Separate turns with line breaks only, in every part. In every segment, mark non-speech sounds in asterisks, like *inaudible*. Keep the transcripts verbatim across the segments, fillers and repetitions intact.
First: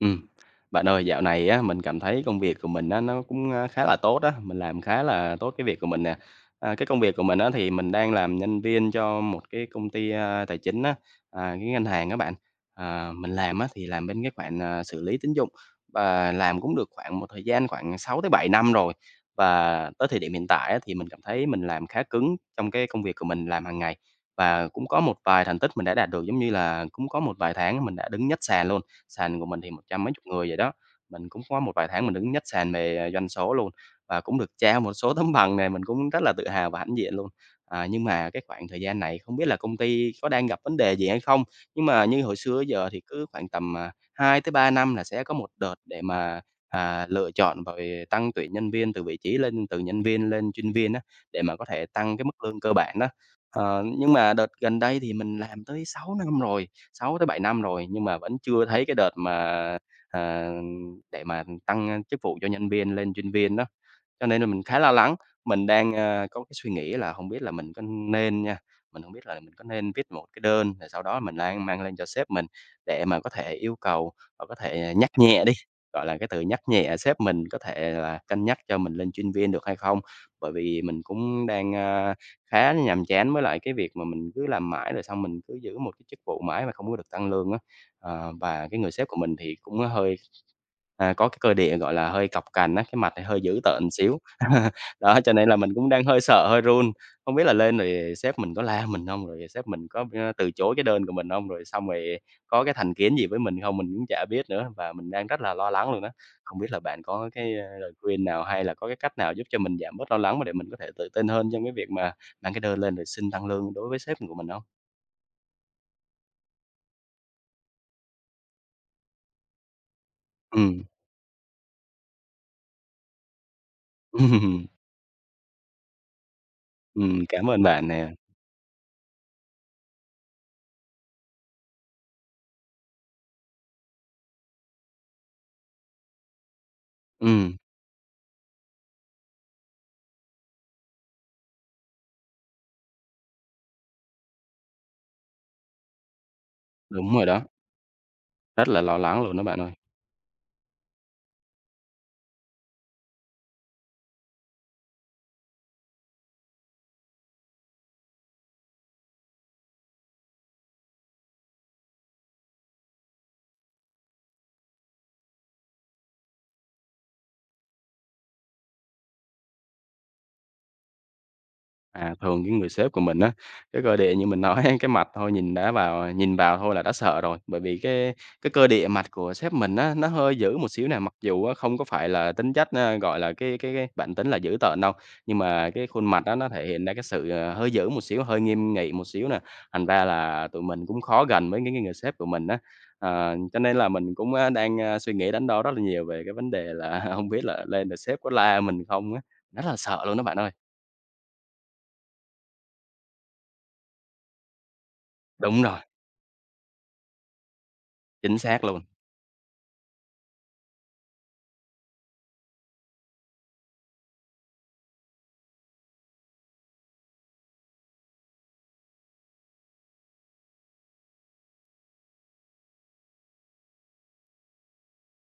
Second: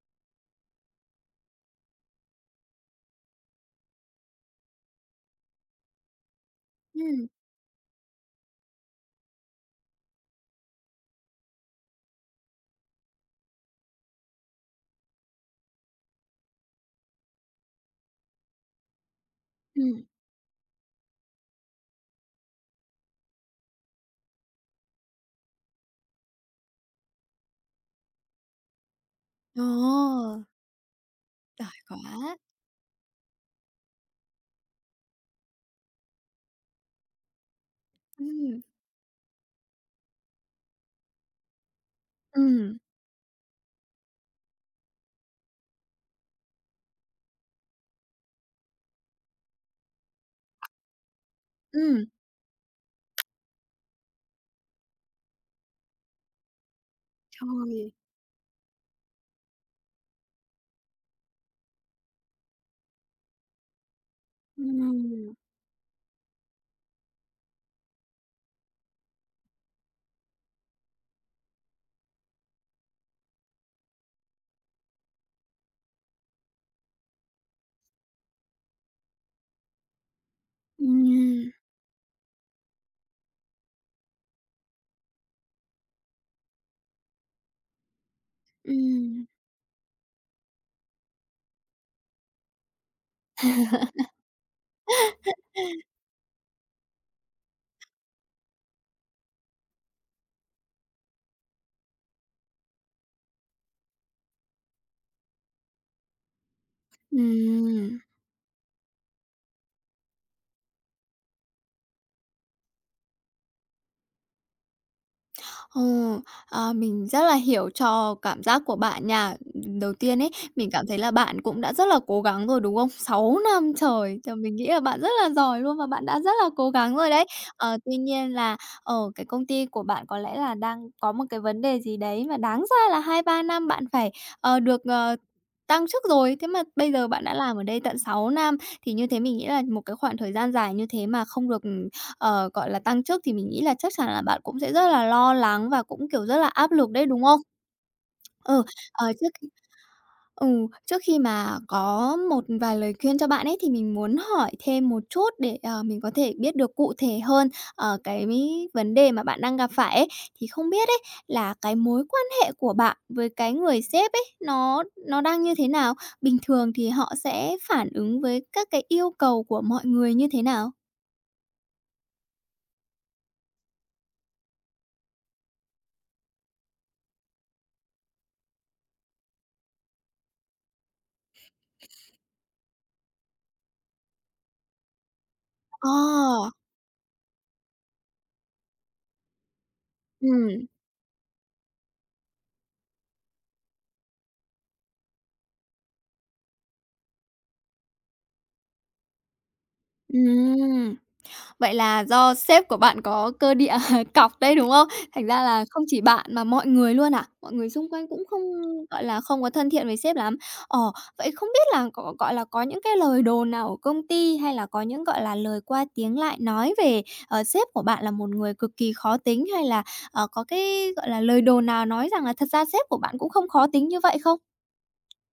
Ừm. Bạn ơi, dạo này á, mình cảm thấy công việc của mình á, nó cũng, a, khá là tốt á, mình làm khá là tốt cái việc của mình nè. À, cái công việc của
Ừm,
mình á, thì mình đang làm nhân viên cho một cái công ty, a, tài chính á, à, cái ngân hàng các bạn. À, mình làm á, thì làm bên cái khoản, à, xử lý tín dụng và làm cũng được khoảng một thời gian khoảng sáu tới bảy năm rồi. Và
ừm,
tới thời điểm hiện tại á, thì mình cảm thấy mình làm khá cứng trong cái công việc của mình làm hàng ngày và cũng có một vài thành tích mình đã đạt được, giống như là cũng có một vài tháng mình đã đứng nhất sàn luôn, sàn của mình thì một trăm mấy chục
ồ,
người vậy đó. Mình cũng có một
giỏi
vài tháng mình đứng
quá!
nhất sàn về à, doanh số luôn và cũng được trao một số *laughs* tấm bằng này, mình cũng rất là tự hào và hãnh diện luôn. À, nhưng mà cái
Ừm,
khoảng thời gian này không biết là công ty có đang gặp vấn đề gì hay không? Nhưng mà như hồi xưa
ừm,
giờ thì cứ khoảng tầm, à, hai tới ba năm là sẽ có một đợt để mà, à, lựa chọn rồi tăng tuyển nhân viên từ vị trí lên từ nhân viên lên chuyên viên á, để mà có thể
ừm,
tăng cái mức lương cơ bản đó. Ờ, nhưng mà đợt gần đây thì mình làm tới sáu năm rồi, sáu tới bảy năm rồi,
thôi
nhưng mà vẫn chưa thấy cái đợt mà, ờ, để mà tăng chức vụ cho nhân viên lên chuyên viên đó. Cho nên là mình khá lo lắng,
ừm,
mình đang, ơ, có cái suy nghĩ là không biết là mình có nên nha, mình không biết là mình có nên viết một cái đơn rồi sau đó mình đang mang lên cho sếp mình để mà có thể yêu cầu và có thể, à, nhắc nhẹ đi, gọi là, cái từ nhắc nhẹ sếp mình có thể là cân nhắc cho mình lên chuyên viên được hay không? Bởi vì mình cũng
ừm,
đang, ờ, khá nhàm chán với lại cái việc mà mình cứ làm mãi rồi xong mình cứ giữ một cái chức vụ mãi mà không có được tăng lương á. Ờ, và cái người sếp của
ừm.
mình thì cũng hơi, à, có cái cơ địa, gọi là, hơi cọc cành á, cái mặt thì hơi dữ tợn
*laughs*
xíu. *laughs* Đó, cho nên là mình cũng đang hơi sợ, hơi run, không biết là lên rồi sếp mình có la mình không? Rồi sếp mình có, ơ, từ chối cái đơn của mình không? Rồi xong rồi có cái thành kiến gì với mình không? Mình cũng chả biết nữa và mình đang rất là lo lắng luôn đó. Không biết là bạn có cái, ơ, lời
Ừm.
khuyên nào hay là có cái cách nào giúp cho mình giảm bớt lo lắng mà để mình có thể tự tin hơn trong cái việc mà bạn cái đơn lên rồi xin tăng lương đối với sếp của mình hông?
Ờ, à, mình rất là hiểu cho cảm giác của bạn nha. đầu tiên ấy, mình
Ừm,
cảm thấy là bạn cũng đã rất là cố gắng rồi, đúng không? Sáu năm trời, thì mình nghĩ
ừm,
là bạn rất là giỏi luôn và bạn đã rất là cố gắng rồi đấy.
*laughs* cảm ơn
Ờ,
bạn
tuy
nè.
nhiên là, ở cái công ty của bạn có lẽ là đang có một cái vấn đề gì đấy mà đáng ra là hai ba năm bạn phải, ờ, được, ờ, tăng chức rồi, thế mà bây giờ bạn đã làm
Ừm,
ở đây tận sáu năm, thì như thế mình nghĩ là một cái khoảng thời gian dài như thế mà không được ừ, ờ, gọi là, tăng chức thì mình nghĩ là chắc chắn là bạn cũng sẽ rất là lo lắng và cũng, kiểu, rất là áp lực đấy,
đúng
đúng
rồi
không?
đó,
Ừ,
rất là lo
ờ,
lắng
trước
luôn đó
khi
bạn ơi.
ừ, trước khi mà có một vài lời khuyên cho bạn ấy, thì mình muốn hỏi thêm một chút để, ờ, mình có thể biết được cụ thể hơn, ờ, cái vấn đề mà bạn đang gặp phải ấy. Thì không biết ấy, là cái mối quan hệ của bạn với cái người sếp ấy, nó nó đang như thế nào? Bình thường thì họ sẽ phản ứng với các cái yêu cầu của mọi người như thế nào?
À, thường cái người sếp của mình á, cái cơ địa như mình nói *laughs* cái mặt thôi nhìn đã vào nhìn vào thôi là đã sợ rồi. Bởi vì cái cái cơ địa mặt của sếp mình á, nó hơi dữ một xíu nè, mặc dù á, không có phải là tính chất, a, gọi là, cái cái cái bản tính là dữ tợn đâu, nhưng mà cái
Ờ,
khuôn mặt đó nó thể hiện ra cái sự, ờ, hơi dữ một xíu, hơi nghiêm nghị một xíu nè, thành ra là tụi
ừm.
mình cũng khó gần với những cái người sếp của mình á. Ờ, cho nên là mình cũng, a, đang, a, suy nghĩ đắn đo rất là nhiều về cái vấn đề là *laughs* không biết là lên rồi sếp có la mình không á, rất là sợ luôn đó bạn ơi.
Ừm, vậy là do sếp của bạn có cơ địa *laughs* cọc đấy, đúng không? Thành ra
Đúng
là
rồi.
không chỉ bạn mà mọi người luôn à? Mọi người xung quanh cũng
Chính
không,
xác luôn.
gọi là, không có thân thiện với sếp lắm. Ờ, vậy không biết là có, gọi là, có những cái lời đồn nào ở công ty hay là có những, gọi là, lời qua tiếng lại nói về, ờ, sếp của bạn là một người cực kỳ khó tính hay là, ờ, có cái, gọi là, lời đồn nào nói rằng là thật ra sếp của bạn cũng không khó tính như vậy không?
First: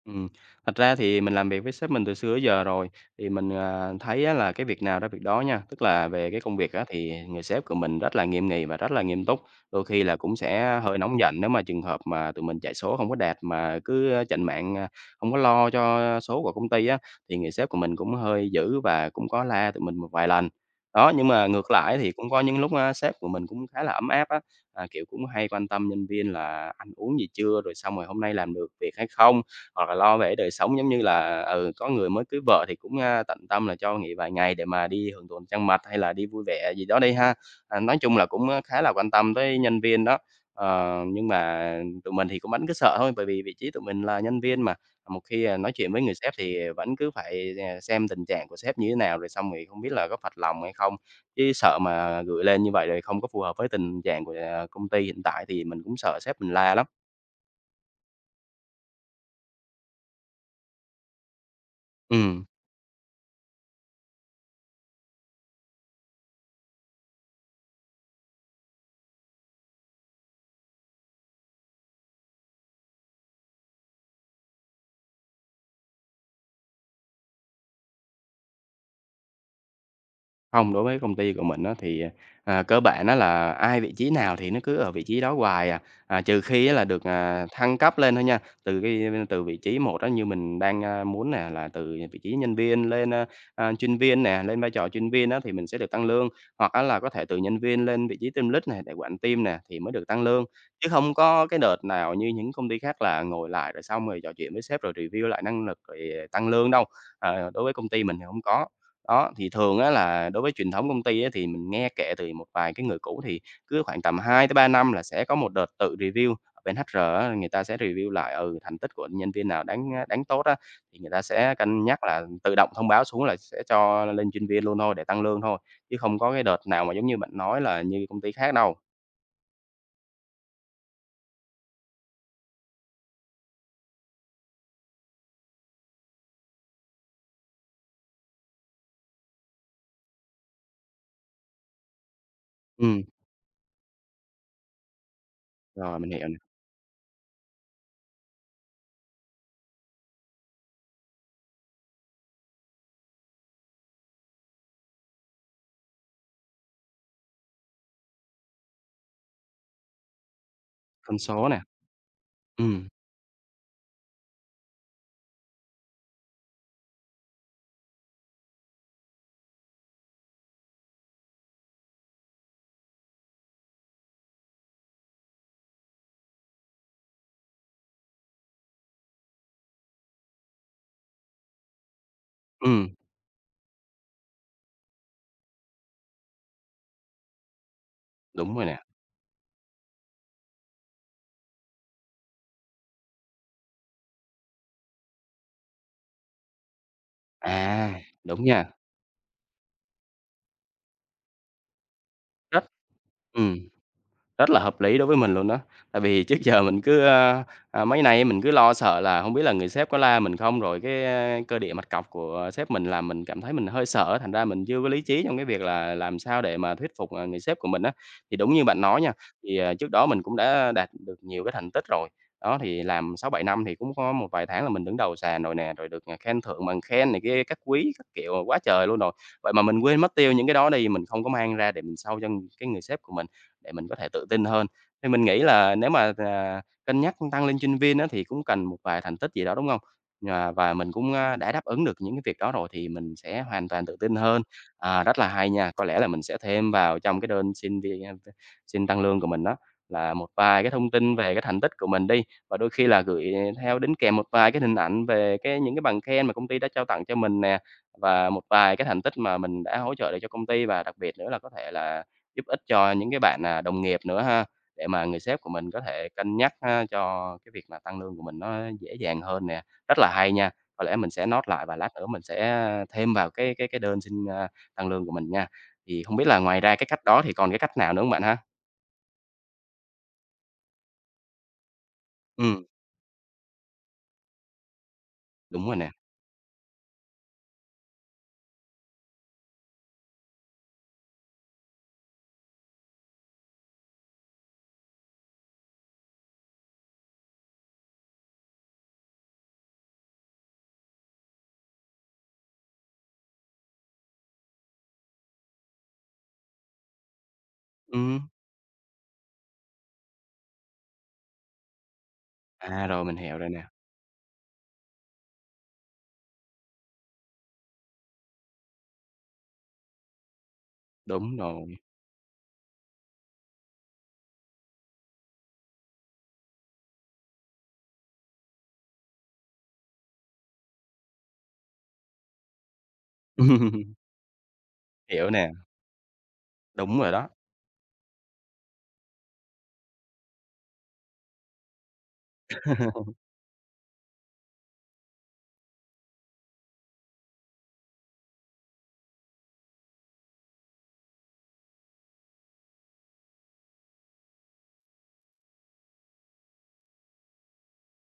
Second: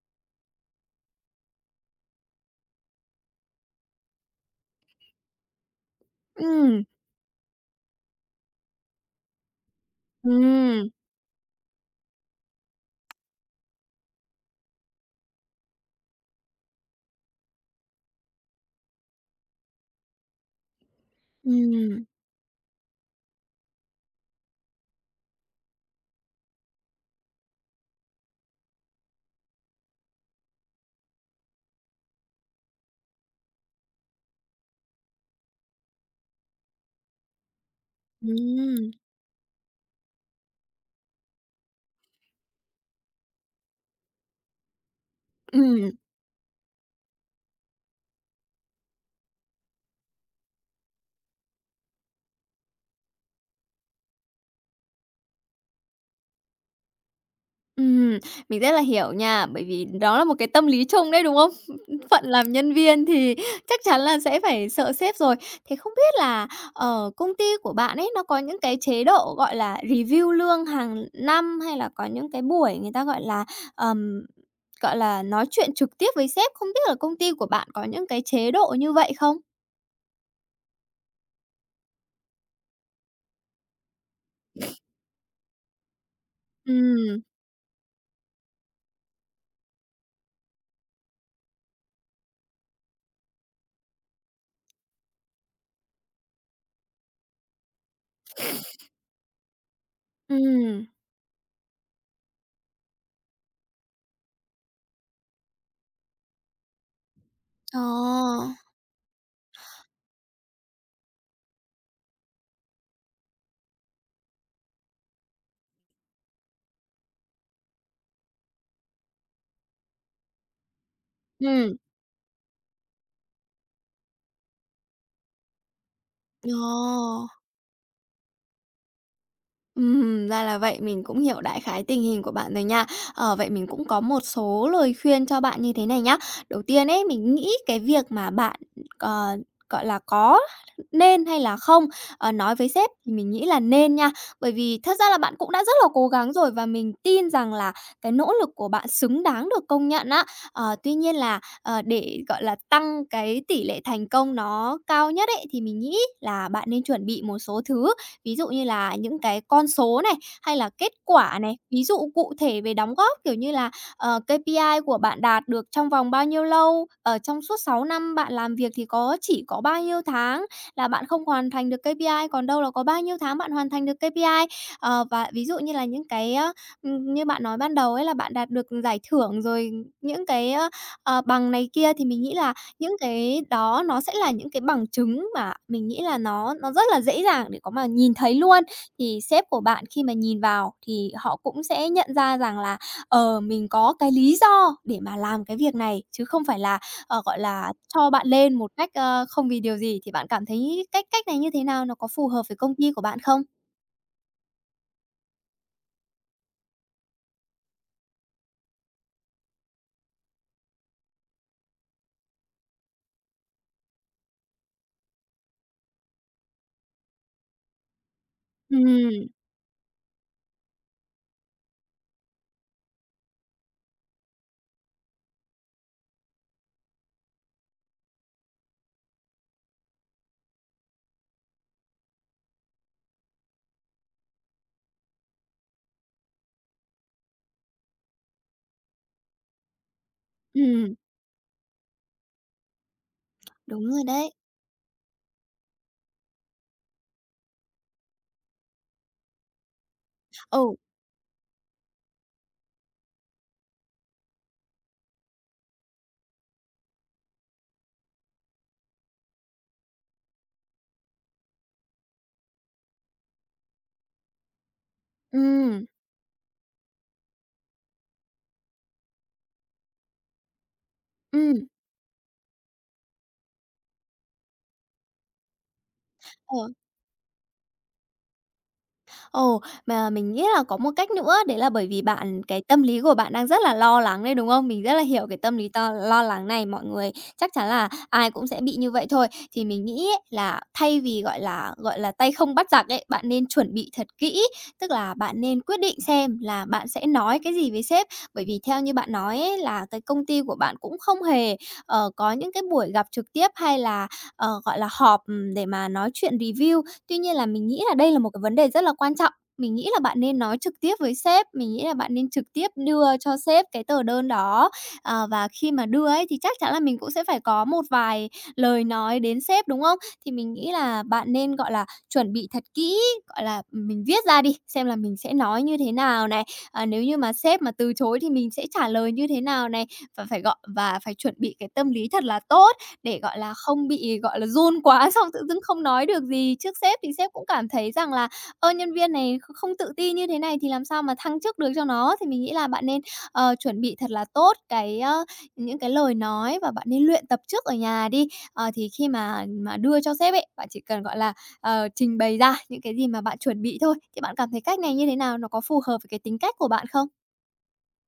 Ừm, thật ra thì mình làm việc với sếp mình từ xưa tới giờ rồi, thì mình, à, thấy á là cái việc nào ra việc đó nha. Tức là về cái công việc
Ừm,
á thì người sếp của mình rất là nghiêm nghị và rất là nghiêm túc, đôi khi là cũng sẽ
ừm,
hơi nóng giận nếu mà trường hợp mà tụi mình chạy số không có đạt mà cứ chạy mạng, à, hông có lo cho số của công ty á, thì người sếp của mình cũng hơi dữ và cũng có la tụi mình một vài lần. Đó, nhưng mà ngược lại
ừm,
thì cũng có những lúc á sếp của mình cũng khá là ấm áp á, à, kiểu, cũng hay quan tâm nhân viên là ăn uống gì chưa, rồi xong rồi hôm nay làm được việc hay không, hoặc là lo về đời sống, giống như là, ừ, có người mới cưới vợ thì cũng, a, tận tâm là cho nghỉ vài ngày để mà đi hưởng thụ ánh trăng mật hay là đi vui vẻ gì đó đi ha. À, nói chung là cũng, a, khá
ừm,
là quan tâm tới nhân viên đó. Ờ, nhưng mà tụi mình thì cũng vẫn cứ sợ thôi, bởi vì vị trí tụi mình là nhân viên mà, một khi, à, nói
ừm.
chuyện với người sếp thì vẫn cứ phải, à, xem tình trạng của sếp như thế nào, rồi xong thì không biết là có phật lòng hay không. Chứ sợ mà gửi lên như vậy rồi không có phù hợp với tình trạng của, à, công ty hiện tại thì mình cũng sợ sếp mình la lắm.
Ừm, mình rất là hiểu nha, bởi vì đó là một cái tâm lý chung đấy, đúng không? *laughs* Phận
Ừm.
làm nhân viên thì chắc chắn là sẽ phải sợ sếp rồi. Thế không biết là, ở công ty của bạn ấy nó có những cái chế độ, gọi là, review lương hàng năm hay là có những cái buổi người ta, gọi là, ờm, gọi là, nói chuyện trực tiếp với sếp, không biết là công ty của bạn có những cái chế độ như vậy không?
Không, đối với công ty của mình á thì, à, cơ bản á là ai vị trí nào thì nó cứ ở vị trí đó hoài à, à, trừ khi á là được,
Ừm,
à, thăng cấp lên thôi nha. Từ cái từ vị trí một đó như mình đang, a, muốn nè, là từ vị trí nhân viên lên, a, a, chuyên viên nè, lên vai trò chuyên viên đó thì mình sẽ được tăng lương, hoặc á là có thể từ nhân viên lên vị trí team lead này để quản team nè thì mới được tăng lương.
ừm,
Chứ không có cái đợt nào như những công ty khác là ngồi lại rồi xong rồi trò chuyện với sếp rồi review lại năng lực rồi à, tăng lương đâu. Ờ, đối với công ty mình thì không
ờ,
có. Đó, thì thường á là đối với truyền thống công ty á thì mình nghe kể từ một vài cái người cũ thì cứ khoảng tầm hai tới ba năm là sẽ có một đợt tự review. Ở bên ét chờ a á, người ta sẽ review lại, ừ, thành tích của nhân viên nào đáng, a, đáng tốt á, thì người ta sẽ
ừm,
cân nhắc là tự động thông báo xuống là sẽ cho lên chuyên viên luôn thôi để tăng lương thôi, chứ không có cái
ờ.
đợt nào mà giống như bạn nói là như công ty khác đâu.
Ừm, ra là vậy, mình cũng hiểu đại khái tình hình của bạn rồi nha. Ờ, vậy mình cũng có một số lời khuyên cho bạn như thế này nhá. Đầu tiên ấy, mình nghĩ cái việc mà bạn, ờ, gọi là, có nên hay là không, ờ, nói với sếp
Ừm,
thì mình nghĩ là nên nha. Bởi vì thật ra là bạn cũng đã rất là
rồi
cố
mình hiểu
gắng
nè,
rồi và mình tin rằng là cái nỗ lực của bạn xứng đáng được công nhận á. Ờ, tuy nhiên là, ờ, để, gọi là, tăng cái tỷ lệ thành công nó cao nhất ấy, thì mình nghĩ là bạn nên chuẩn bị một số thứ. Ví dụ như là những cái con số này, hay là kết
con
quả
số
này,
nè.
ví dụ cụ thể về
Ừm,
đóng góp, kiểu như là, ờ, kây pi ai của bạn đạt được trong vòng bao nhiêu lâu, ở trong suốt sáu năm bạn làm việc thì có chỉ có bao nhiêu tháng là bạn không hoàn thành được kê pi i, còn đâu là có bao nhiêu tháng bạn hoàn thành được kê pi i. Ờ, và ví dụ như là những cái, ơ, ừm, như bạn nói ban đầu ấy là bạn đạt được giải thưởng rồi những cái, ơ, ờ, bằng này kia thì mình nghĩ là
ừm,
những cái đó nó sẽ là những cái bằng chứng mà mình nghĩ là nó nó rất là dễ dàng để có mà nhìn thấy
đúng
luôn.
rồi nè.
Thì sếp của bạn khi mà nhìn vào thì họ cũng sẽ nhận ra rằng là, ờ, mình có cái lý do để mà làm cái việc này, chứ không phải là, ờ, gọi là,
À,
cho bạn
đúng
lên một
nha,
cách, ơ, không vì điều gì. Thì bạn cảm thấy cách cách này như thế nào? Nó có phù hợp với
rất
công ty của bạn không?
ừm. Rất là hợp lý đối với mình luôn đó. Tại vì trước giờ mình cứ, a, à, mấy nay mình cứ lo sợ là không biết là người sếp có la mình không, rồi cái, a, cơ địa mặt cọc của sếp mình làm mình cảm thấy mình hơi sợ, thành ra mình chưa có lý trí trong cái việc là làm sao để mà thuyết phục, à, người sếp của mình á. Thì đúng như bạn nói nha,
Ừm,
thì, à, trước đó mình cũng đã đạt được nhiều cái thành tích rồi. Đó, thì làm sáu bảy năm thì cũng có một vài tháng là mình đứng đầu sàn rồi nè, rồi được, à, khen thưởng bằng khen này kia các quý các kiểu quá trời luôn rồi. Vậy mà mình quên mất tiêu những cái đó đi, mình không có mang ra để mình show cho cái người sếp của mình để mình có thể tự tin hơn. Thì mình nghĩ là nếu mà, à, cân nhắc tăng lên chuyên viên á thì cũng cần một vài thành tích gì đó, đúng không? Ờ, và mình
ừm,
cũng, a, đã đáp ứng được những cái việc đó rồi thì mình sẽ hoàn toàn
đúng
tự
rồi
tin
đấy.
hơn. À, rất là hay nha, có lẽ là mình sẽ thêm vào trong cái đơn xin vi xin tăng lương của mình đó là một vài cái
Ừ,
thông tin về cái thành tích của mình đi, và đôi khi là gửi theo đính kèm một vài cái hình ảnh về cái những cái bằng khen mà công ty đã trao tặng cho mình nè, và một vài cái thành tích mà mình đã hỗ trợ được cho công ty, và đặc biệt nữa là có thể là giúp ích cho những cái bạn, à, đồng nghiệp nữa ha, để mà người sếp của mình có
ừ
thể cân nhắc ha, cho cái việc là tăng lương của mình nó dễ dàng hơn nè. Rất là hay nha, có lẽ mình sẽ note
ừ.
lại và lát nữa mình sẽ thêm vào cái cái cái đơn xin, a, tăng lương của mình nha. Thì không biết là ngoài ra cái cách đó thì còn cái cách nào nữa hông bạn ha?
Ồ, mà mình nghĩ là có một cách nữa, đấy là bởi vì bạn cái
Ừm,
tâm lý của bạn đang rất là lo lắng đấy, đúng không? Mình rất là hiểu cái tâm
đúng
lý
rồi nè.
to lo lắng này, mọi người chắc chắn là ai cũng sẽ bị như vậy thôi. Thì mình nghĩ ấy, là thay vì, gọi là, gọi là, tay không bắt giặc ấy, bạn nên chuẩn bị thật kỹ, tức là bạn nên quyết định xem là bạn sẽ nói cái gì với sếp. Bởi vì theo như bạn nói ấy, là cái công ty của bạn cũng không hề, ờ, có những cái buổi gặp trực tiếp hay là, ờ, gọi là, họp, ừm, để mà nói chuyện review. Tuy nhiên là mình nghĩ là đây là
Ừm,
một cái vấn đề rất là quan trọng. Mình nghĩ là bạn nên nói trực tiếp với sếp, mình nghĩ là bạn nên trực tiếp
à,
đưa
Rồi mình
cho
hiểu rồi nè.
sếp cái tờ đơn đó. Ờ, và khi mà đưa ấy thì chắc chắn là mình cũng sẽ phải có một vài lời nói đến sếp, đúng không? Thì mình nghĩ là bạn
Đúng
nên, gọi
rồi.
là, chuẩn bị thật kỹ, gọi là, mình viết ra đi, xem là mình sẽ nói như thế nào này, à, nếu như mà sếp mà từ chối thì mình sẽ trả lời như thế nào này, và phải gọi và phải chuẩn bị cái tâm lý thật là tốt để, gọi là,
*laughs*
không bị, gọi là, run quá *laughs* xong
Hiểu
tự
nè,
dưng không nói được gì trước sếp
đúng
thì
rồi đó.
sếp cũng cảm thấy rằng là "Ơ, nhân viên này kh không tự ti như thế này thì làm sao mà thăng chức được cho nó." Thì mình nghĩ là bạn nên,
*laughs*
ờ, chuẩn bị thật là tốt cái, ơ, những cái lời nói và bạn nên luyện tập trước ở nhà đi. Ờ, thì khi mà mà đưa cho sếp ấy, bạn chỉ cần, gọi là, ờ, trình bày ra những cái gì mà bạn chuẩn bị thôi. Thì bạn cảm thấy cách này như thế nào? Nó có phù hợp với cái tính cách của bạn không?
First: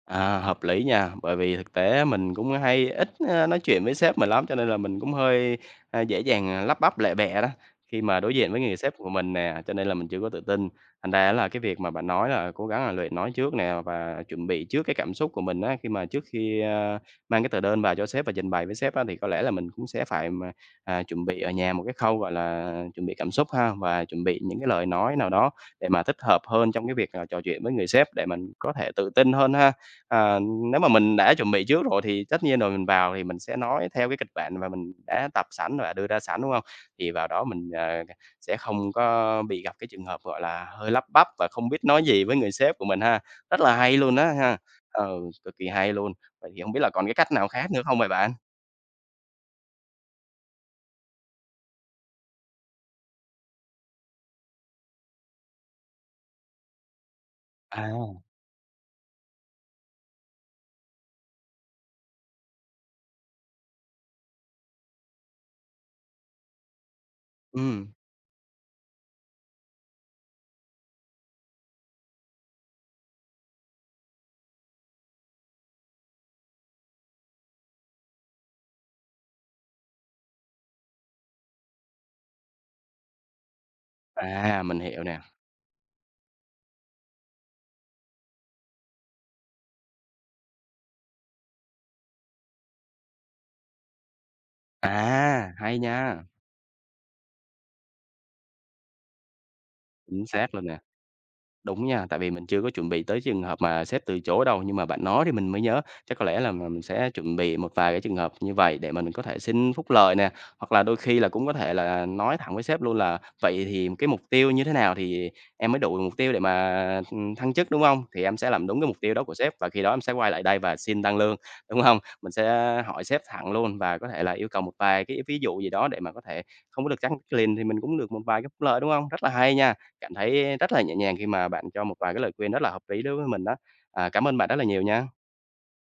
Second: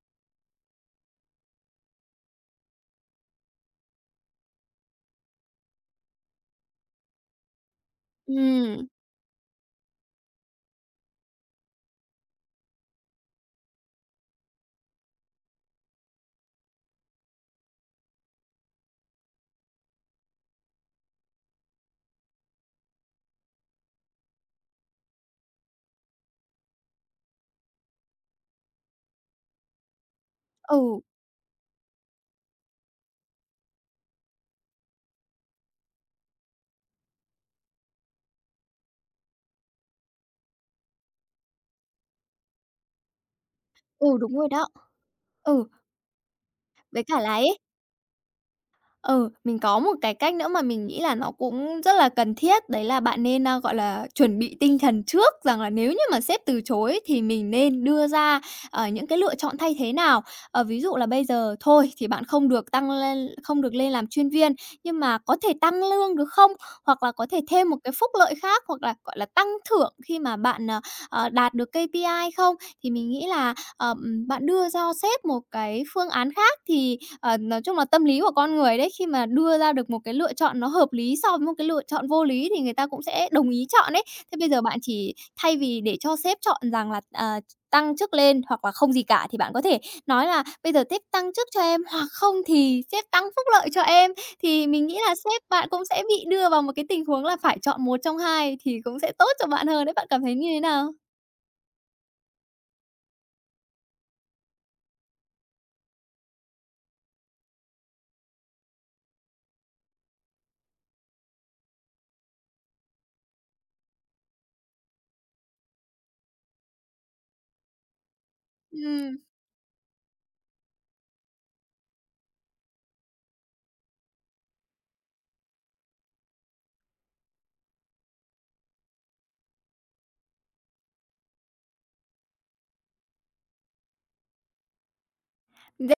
À, hợp lý nha, bởi vì thực tế mình cũng hay ít, a, nói chuyện với sếp mình lắm, cho nên là mình cũng hơi, a, dễ dàng, à, lắp bắp lẹ bẹ đó, khi mà đối diện với người
Ừm,
sếp của mình nè, cho nên là mình chưa có tự tin. Thành ra là cái việc mà bạn nói là cố gắng là luyện nói trước nè và chuẩn bị trước cái cảm xúc của mình á, khi mà trước khi, a, mang cái tờ đơn vào cho sếp và trình bày với sếp á, thì có lẽ là mình cũng sẽ phải mà, à, chuẩn bị ở nhà một cái khâu, gọi là, chuẩn bị cảm xúc ha, và chuẩn bị những cái lời nói nào đó để mà thích hợp hơn trong cái việc, là trò chuyện với người sếp để mình có thể tự tin hơn ha. Ờ, nếu mà
ừ,
mình đã chuẩn bị trước rồi thì tất nhiên rồi mình vào thì mình sẽ nói theo cái kịch bản mà mình đã tập sẵn và đưa ra sẵn, đúng không? Thì vào đó mình, ờ, sẽ không có bị gặp cái trường hợp, gọi là, hơi lắp bắp và không biết nói gì với người sếp của mình ha. Rất là hay
ừ,
luôn á
đúng rồi
ha,
đó.
ừ, cực
Ừ,
kỳ hay luôn. Vậy thì không biết là
với
còn cái
cả là
cách nào
ấy.
khác nữa không vậy bạn?
Ừ, mình có một cái cách nữa mà mình nghĩ là nó cũng rất là cần thiết, đấy là bạn nên, a, gọi là, chuẩn bị tinh thần trước rằng là nếu như mà sếp từ chối thì mình nên
À,
đưa ra, ờ, những cái lựa chọn thay thế nào. Ờ, ví dụ là bây giờ thôi thì bạn không được tăng lên không được lên làm chuyên viên, nhưng mà có thể tăng lương được không? Hoặc là có thể thêm một cái
ừm,
phúc lợi khác, hoặc là, gọi là, tăng thưởng khi mà bạn, ờ, ờ, đạt được kê pi i không? Thì mình nghĩ là, ờm, bạn đưa cho sếp một cái phương án khác thì. Ờ, nói chung là tâm lý của con người đấy, khi mà đưa ra được một cái lựa chọn nó hợp lý so với một cái lựa chọn vô lý thì người ta cũng sẽ đồng ý chọn ấy. Thế bây giờ
à,
bạn
mình hiểu
chỉ
nè.
thay vì để cho sếp chọn rằng là, à, tăng chức lên hoặc là không gì cả thì bạn có thể nói là "Bây giờ sếp tăng chức cho em hoặc không thì sếp tăng phúc lợi cho em." Thì mình nghĩ là sếp
À,
bạn
hay
cũng
nha,
sẽ bị đưa vào một cái tình huống là phải chọn một trong hai thì cũng sẽ tốt cho bạn hơn đấy. Bạn cảm
chính
thấy như
xác
thế
luôn nè.
nào?
Đúng nha, tại vì mình chưa có chuẩn bị tới trường hợp mà sếp từ chối đâu, nhưng mà bạn nói thì mình mới nhớ, chắc có lẽ là mình sẽ chuẩn bị một vài cái trường hợp như vậy để mà mình có thể xin phúc lợi nè, hoặc là đôi khi là cũng có thể là nói thẳng với sếp luôn là "Vậy thì cái mục tiêu như thế nào thì em mới đủ mục tiêu để mà, ừm, thăng chức, đúng không? Thì em sẽ làm đúng cái mục tiêu đó của sếp và khi đó em sẽ quay lại đây và xin tăng lương", đúng không? Mình sẽ hỏi sếp thẳng luôn và có thể là yêu cầu một vài cái ví dụ gì đó để mà có thể không có được tăng lên thì mình cũng được một vài cái phúc lợi, đúng không? Rất là hay nha, cảm thấy rất là nhẹ nhàng khi mà bạn cho một vài cái lời khuyên rất là hợp lý đối với mình đó. À, cảm ơn bạn rất là nhiều nha.
Ừm.